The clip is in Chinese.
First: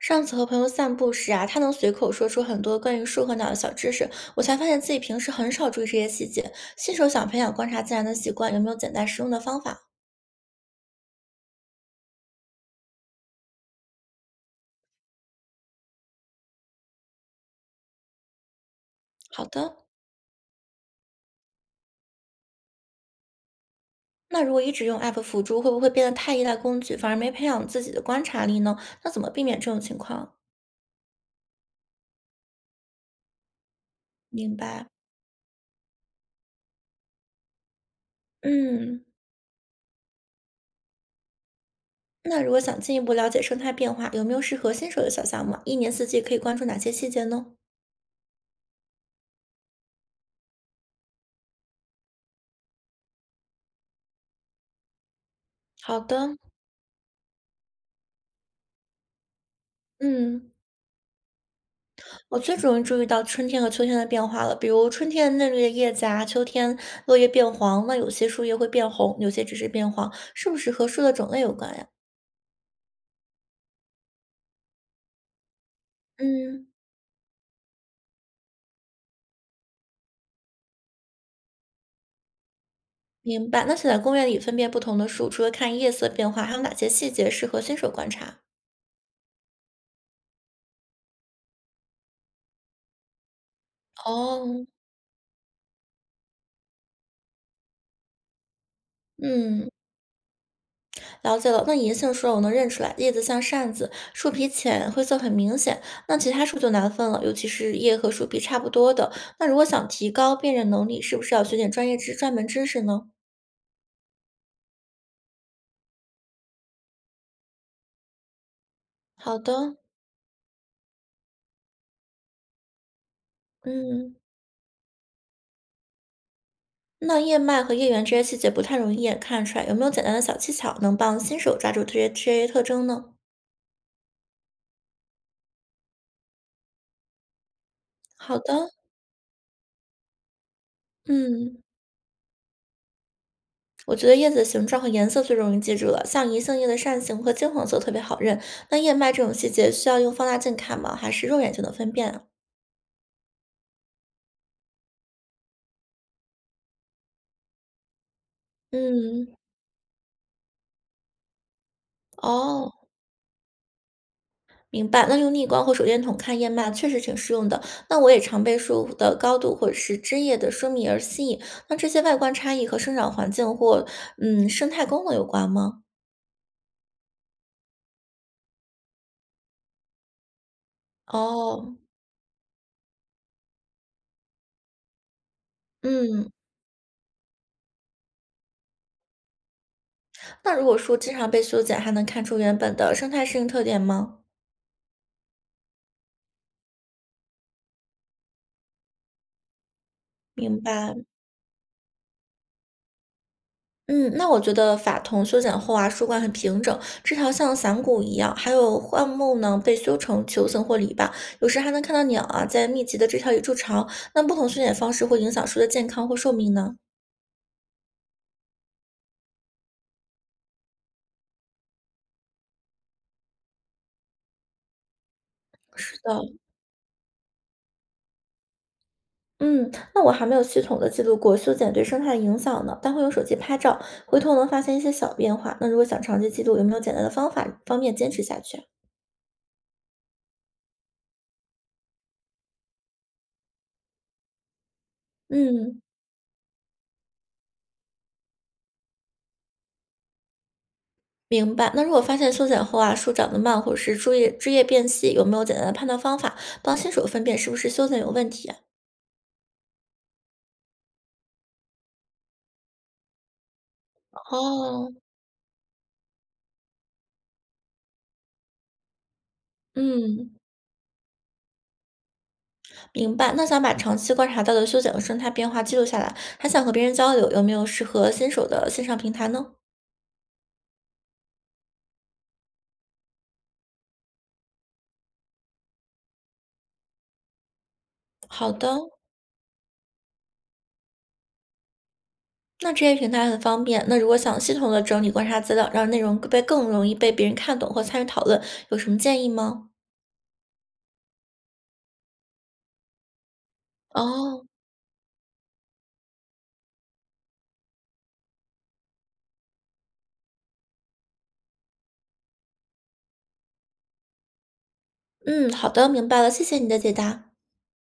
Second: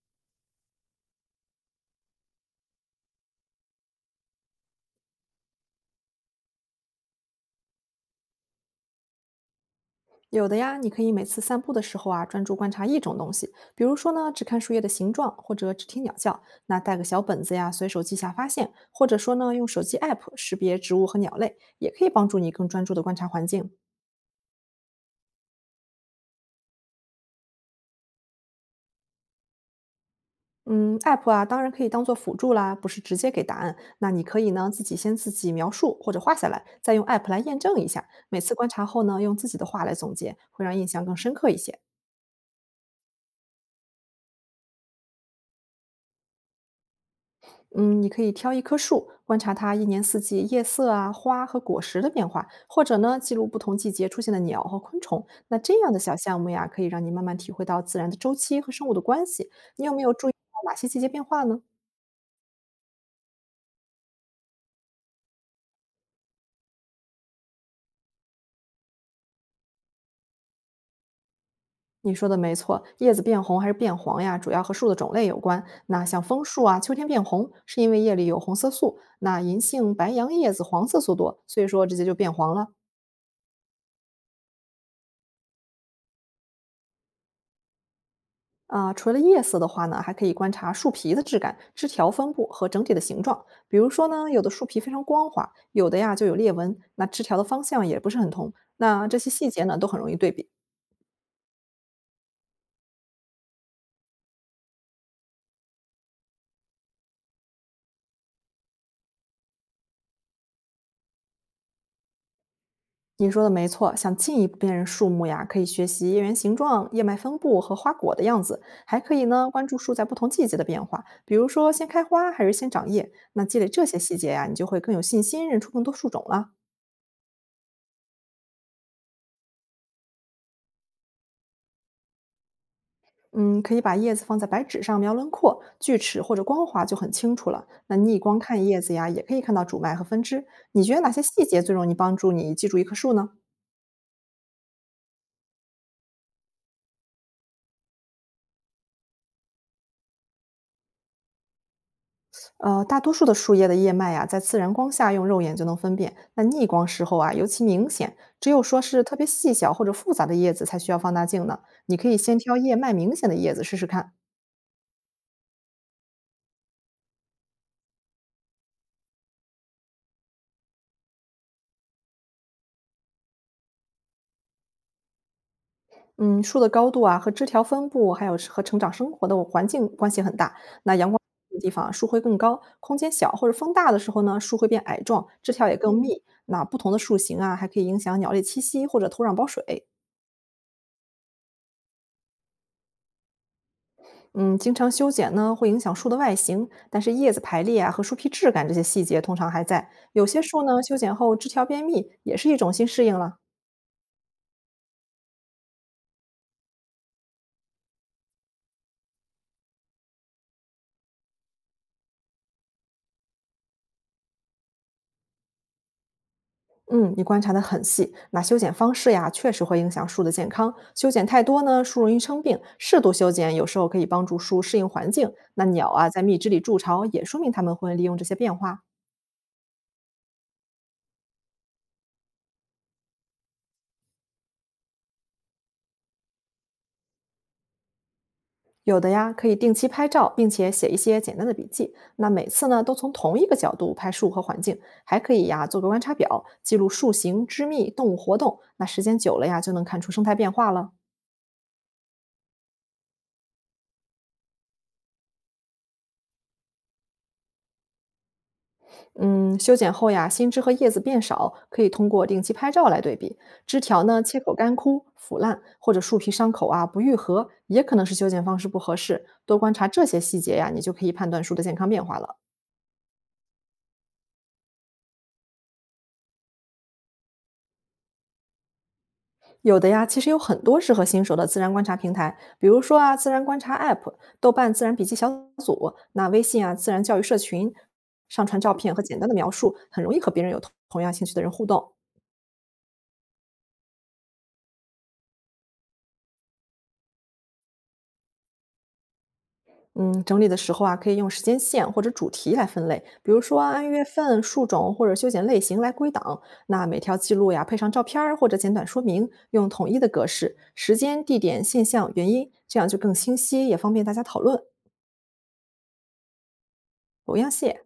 上次和朋友散步时啊，他能随口说出很多关于树和鸟的小知识，我才发现自己平时很少注意这些细节。新手想培养观察自然的习惯，有没有简单实用的方法？有的呀，你可以每次散步的时候啊，专注观察一种东西，比如说呢，只看树叶的形状，或者只听鸟叫。那带个小本子呀，随手记下发现，或者说好呢，用的，手机 app 识别植物和鸟类，也可以帮助你更专注的观察环境。那如果一直用 app 辅助，会不会变得太依赖工具，反而没培养自己的观察力呢？那怎么避免这种情况？嗯，app 啊，当然可以当做辅助啦，不是直接给答案。那你可以明呢，自白。己先自己描述或者画下来，再用 app 来验证一下。每次观察嗯，后呢，用自己的话来总结，会让印象更深刻一些。那如果想进一步了解生态变化，有没有适合新手的小项目啊一年四季可以关注哪些细节呢？嗯，你可以挑一棵树，观察它一年四季叶色啊、花和果实的变化，或者呢，记录不同季节出现的鸟和昆虫。那这样好的小的，项目呀，可以让你慢慢体会到自然的周期和生物的关系。你有没有注意嗯。到哪些季节变化呢？我最容易注意到春天和秋天的变化了，比如春天嫩绿的叶子啊，秋天落叶变黄，那有些树叶会变红，有些只是变黄，是不是和树的种类有关呀？你说的没错，叶子变红还是变黄呀，主要和树的种类有关。那像枫树嗯，啊，秋天变红是因为叶里有红色素；那银杏、白杨叶子黄色素多，所以说直接就变黄了。明白。那想在公园里分辨不同的树，除了看叶色变化，还有哪些细节适合新手观察？啊、除了叶色的话呢，还可以观察树皮的质感、枝条分布和整体的形状。比如说呢，有的哦，树皮非常光滑，有的呀就有裂纹，那枝条的方向也不是很同。那这些细节嗯，呢，都很容易对比。了解了。那银杏树我能认出来，叶子像扇子，树皮浅，灰色很明显。那其他树就难分了，尤其是叶和树皮差不多的。那如果想提高辨认能力，是不是要学点专业知专门知识呢？你说的没错，想进一步辨认树木呀，可以学习叶缘形状、叶脉分布和花果的样子，还可以好呢关的，注树在不同季节的变化，比如说先开花还是先长叶。那积累这些嗯，细节呀，你就会更有信心认出更多树种了。那叶脉和叶缘这些细节不太容易一眼看出来，有没有简单的小技巧能帮新手抓住这些特征呢？嗯，可以把叶子放在白纸上描轮廓、锯齿或者光滑就很清楚了。那逆好光看的，叶子呀，也可以看到主脉和分支。你觉得哪些细节嗯，最容易帮助你记住一棵树呢？我觉得叶子的形状和颜色最容易记住了，像银杏叶的扇形和金黄色特别好认。那叶脉这种细节需要用放大镜看吗？还是肉眼就能分辨啊大多数的树叶的叶脉呀，在自然光下用肉眼就能分辨，那逆光时候啊尤其明显。只有说是特别嗯，细小或者复杂的叶子才需要放大镜呢。你可以先挑哦。叶脉明显的叶子试试看。明白，那用逆光或手电筒看夜漫确实挺适用的。那我也常被树的高度或者是枝叶的疏密而吸引。那这些外观差异和生长环境或嗯生态功能有关吗？嗯，树的高度啊和枝条分布，还有是和成长生活的环境关系很大。那阳光的地哦，方，树会更高；空间小或者风大的时候呢，树会变矮壮，枝条也更密。嗯，那不同的树型啊，还可以影响鸟类栖息或者土壤保水。那如果树经常被修剪，还能看出原本的生态适应特点吗？嗯，经常修剪呢，会影响树的外形，但是叶子排列啊和树皮质感这些细节通常还在。有些明树呢，白。修剪后枝条变密，也是一种新适应了。嗯，那我觉得法桐修剪后啊，树冠很平整，枝条像伞骨一样。还有灌木呢，被修成球形或篱笆，有时还能看到鸟啊在密集的枝条里筑巢。那不同修剪方式会影响树的健康或寿命呢？嗯，你观察得很细。那修剪方式呀，确实会影响树的健康。修剪太多呢，树容易生病；适度修剪有时候可以帮助树适应环境。那鸟是啊，的，在蜜汁里筑巢，也说明它们会利用这些变化。嗯，那我还没有系统的记录过修剪对生态的影响呢，但会用手机拍照，回头能发现一些小变化。那如果想长期记录，有没有简单的方法方便坚持下去啊有的呀，可以定期拍照，并且写一些简单的笔记。那每次呢，都从同一个角度拍树和环境，还可以呀，嗯。做个观察表，记录树形、枝密、动物活动。那时间久了呀，就能看出生态变化了。明白。那如果发现修剪后啊，树长得慢，或者是枝叶变细，有没有简单的判断方法，帮新手分辨是不是修剪有问题啊嗯，修剪后呀，新枝和叶子变少，可以通过定期拍照来对比。枝条呢，切口干哦，枯、腐烂，或者树皮伤口啊不愈合，也可能是修剪方式不合适。多观察这些嗯，细节呀，你就可以判断树的健康变化了。明白。那想把长期观察到的修剪和生态变化记录下来，还想和别人交流，有没有适合新手的线上平台呢？有的呀，其实有很多适合新手的自然观察平台，比如说啊，自然观察 App、豆瓣自然笔记小组、那微信啊自然教育社群，上好传的，照片和简单的描述，很容易和别人有同样兴趣的人互动。那这些平台很方便。那如果想系统的整理观察资料，让内容被更容易被别人看懂或参与讨论，有什么建议吗？嗯，整理的时候啊，可以用时间线或者主题来分类，比如说啊按月份、哦，树种或者修剪类型来归档。那每条记录呀，配上照片儿或者简短说明，用统一的格式，时间、地点、现象、原因，这样就更清晰，也方便大家讨论，嗯，好的，明白了，谢谢你的解答。不要谢。